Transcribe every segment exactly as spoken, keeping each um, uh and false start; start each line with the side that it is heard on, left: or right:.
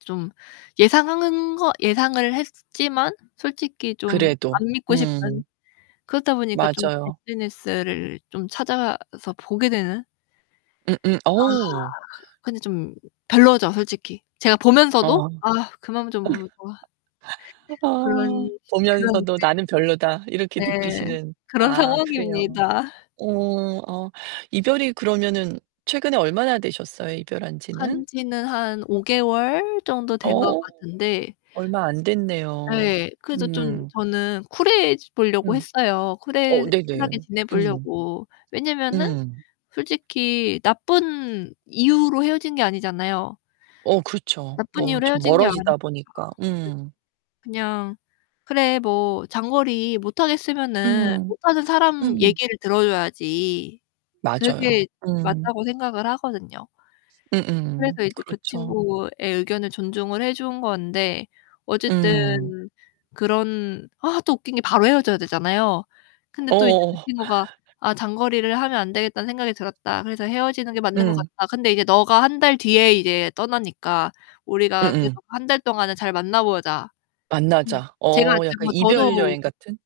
left: 좀 예상한 거 예상을 했지만 솔직히 좀
right: 그래도.
left: 안 믿고 싶은,
right: 음.
left: 그러다 보니까 좀
right: 맞아요.
left: SNS를 좀 찾아서 보게 되는. 아.
right: 음음. 어우.
left: 근데 좀 별로죠, 솔직히. 제가 보면서도
right: 어.
left: '아 그만 좀 보라고.' 그런
right: 어
left: 그런
right: 보면서도 '나는 별로다.' 이렇게
left: 이제 네.
right: 느끼시는.
left: 그런
right: 아 그래요.
left: 상황입니다.
right: 어. 어 이별이 그러면은 최근에 얼마나 되셨어요? 이별한지는?
left: 한 지는 한 오 개월 정도 된 거
right: 어
left: 같은데
right: 얼마 안됐네요.
left: 예. 그래서 좀
right: 음.
left: 저는 쿨해 보려고
right: 음.
left: 했어요. 쿨해
right: 어 네네.
left: 쿨하게
right: 음.
left: 지내보려고. 왜냐면은
right: 음.
left: 솔직히 나쁜 이유로 헤어진 게 아니잖아요.
right: 어 그렇죠.
left: 나쁜
right: 뭐
left: 이유로
right: 좀
left: 헤어진 게 아니니까
right: 멀어지다 보니까. 음.
left: 그냥 그래 뭐 장거리 못하겠으면은
right: 음.
left: 못하는 사람
right: 음.
left: 얘기를 들어줘야지.
right: 맞아요.
left: 그게
right: 음.
left: 맞다고 생각을 하거든요.
right: 음음.
left: 그래서 이제 그
right: 그렇죠.
left: 친구의 의견을 존중을 해 준 건데 어쨌든
right: 음.
left: 그런 아 또 웃긴 게 바로 헤어져야 되잖아요. 근데 또 이제 그
right: 어어어.
left: 친구가 '아 장거리를 하면 안 되겠다는 생각이 들었다. 그래서 헤어지는 게 맞는 것
right: 응.
left: 같다. 근데 이제 너가 한 달 뒤에 이제 떠나니까 우리가 그래도
right: 음음.
left: 한 달 동안은 잘 만나보자.' 음.
right: 만나자.
left: 제가
right: 어 약간
left: 뭐
right: 이별
left: 저도
right: 여행 같은?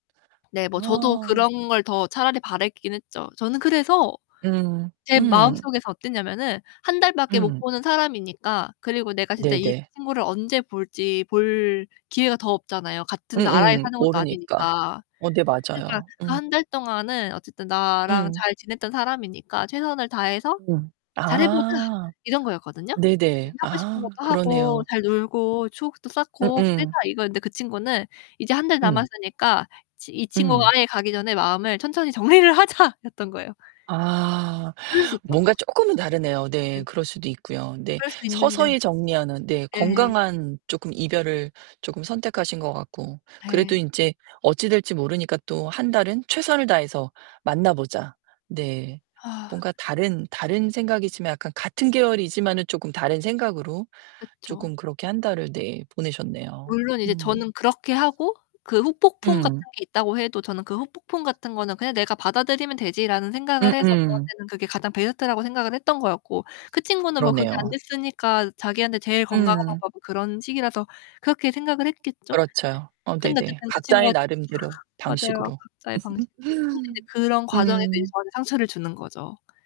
left: 네. 뭐 저도
right: 아.
left: 그런 걸 더 차라리 바랐긴 했죠. 저는 그래서
right: 음.
left: 제
right: 음.
left: 마음속에서 어땠냐면은 한 달 밖에 못
right: 음.
left: 보는 사람이니까, 그리고 내가 진짜 이
right: 네네.
left: 친구를 언제 볼지 볼 기회가 더 없잖아요, 같은 나라에
right: 음음.
left: 사는 것도
right: 모르니까.
left: 아니니까.
right: 어 네.
left: 그러니까
right: 맞아요.
left: 그
right: 음.
left: 한 달 동안은 어쨌든 나랑
right: 응.
left: 잘 지냈던 사람이니까 최선을 다해서
right: 음.
left: 잘해 보자.
right: 아.
left: 이런 거였거든요.
right: 네네.
left: 그니까 하고 싶은
right: 아
left: 것도 하고,
right: 그러네요.
left: 잘 놀고 추억도 쌓고 그래보자.
right: 음음.
left: 이거였는데 그 친구는 이제 한 달
right: 음.
left: 남았으니까 이 친구가
right: 응.
left: 아예 가기 전에 '마음을 천천히 정리를 하자.'였던 거예요.
right: 아
left: 그럴 수 있죠.
right: 뭔가 조금은 다르네요.
left: 네.
right: 네. 그럴 수도 있고요. 네.
left: 그럴 수 있는데.
right: 서서히 정리하는. 네.
left: 네.
right: 건강한 조금 이별을 조금 선택하신 것 같고. 그래도
left: 네.
right: 이제 어찌 될지 모르니까 또 한 달은 최선을 다해서 만나보자. 네.
left: 아.
right: 뭔가 다른 다른 생각이지만 약간 같은 계열이지만은 조금 다른 생각으로
left: 그쵸.
right: 조금 그렇게 한 달을 네 보내셨네요.
left: 물론 이제
right: 음.
left: 저는 그렇게 하고, 그 후폭풍 같은
right: 음.
left: 게 있다고 해도 저는 '그 후폭풍 같은 거는 그냥 내가 받아들이면 되지.'라는 생각을 해서
right: 음음.
left: 저한테는 그게 가장 베스트라고 생각을 했던 거였고, 그 친구는 뭐 그게 안
right: 그러네요.
left: 됐으니까 자기한테 제일 건강한
right: 음.
left: 방법은 그런 식이라서 그렇게 생각을 했겠죠.
right: 그렇죠. 어
left: 그런데
right: 네네.
left: 어쨌든 그
right: 각자의
left: 친구가
right: 나름대로.
left: 맞아요.
right: 방식으로.
left: 각자의 방식대로. 근데 이제 그런 과정에서 이제
right: 음.
left: 저한테 상처를 주는 거죠.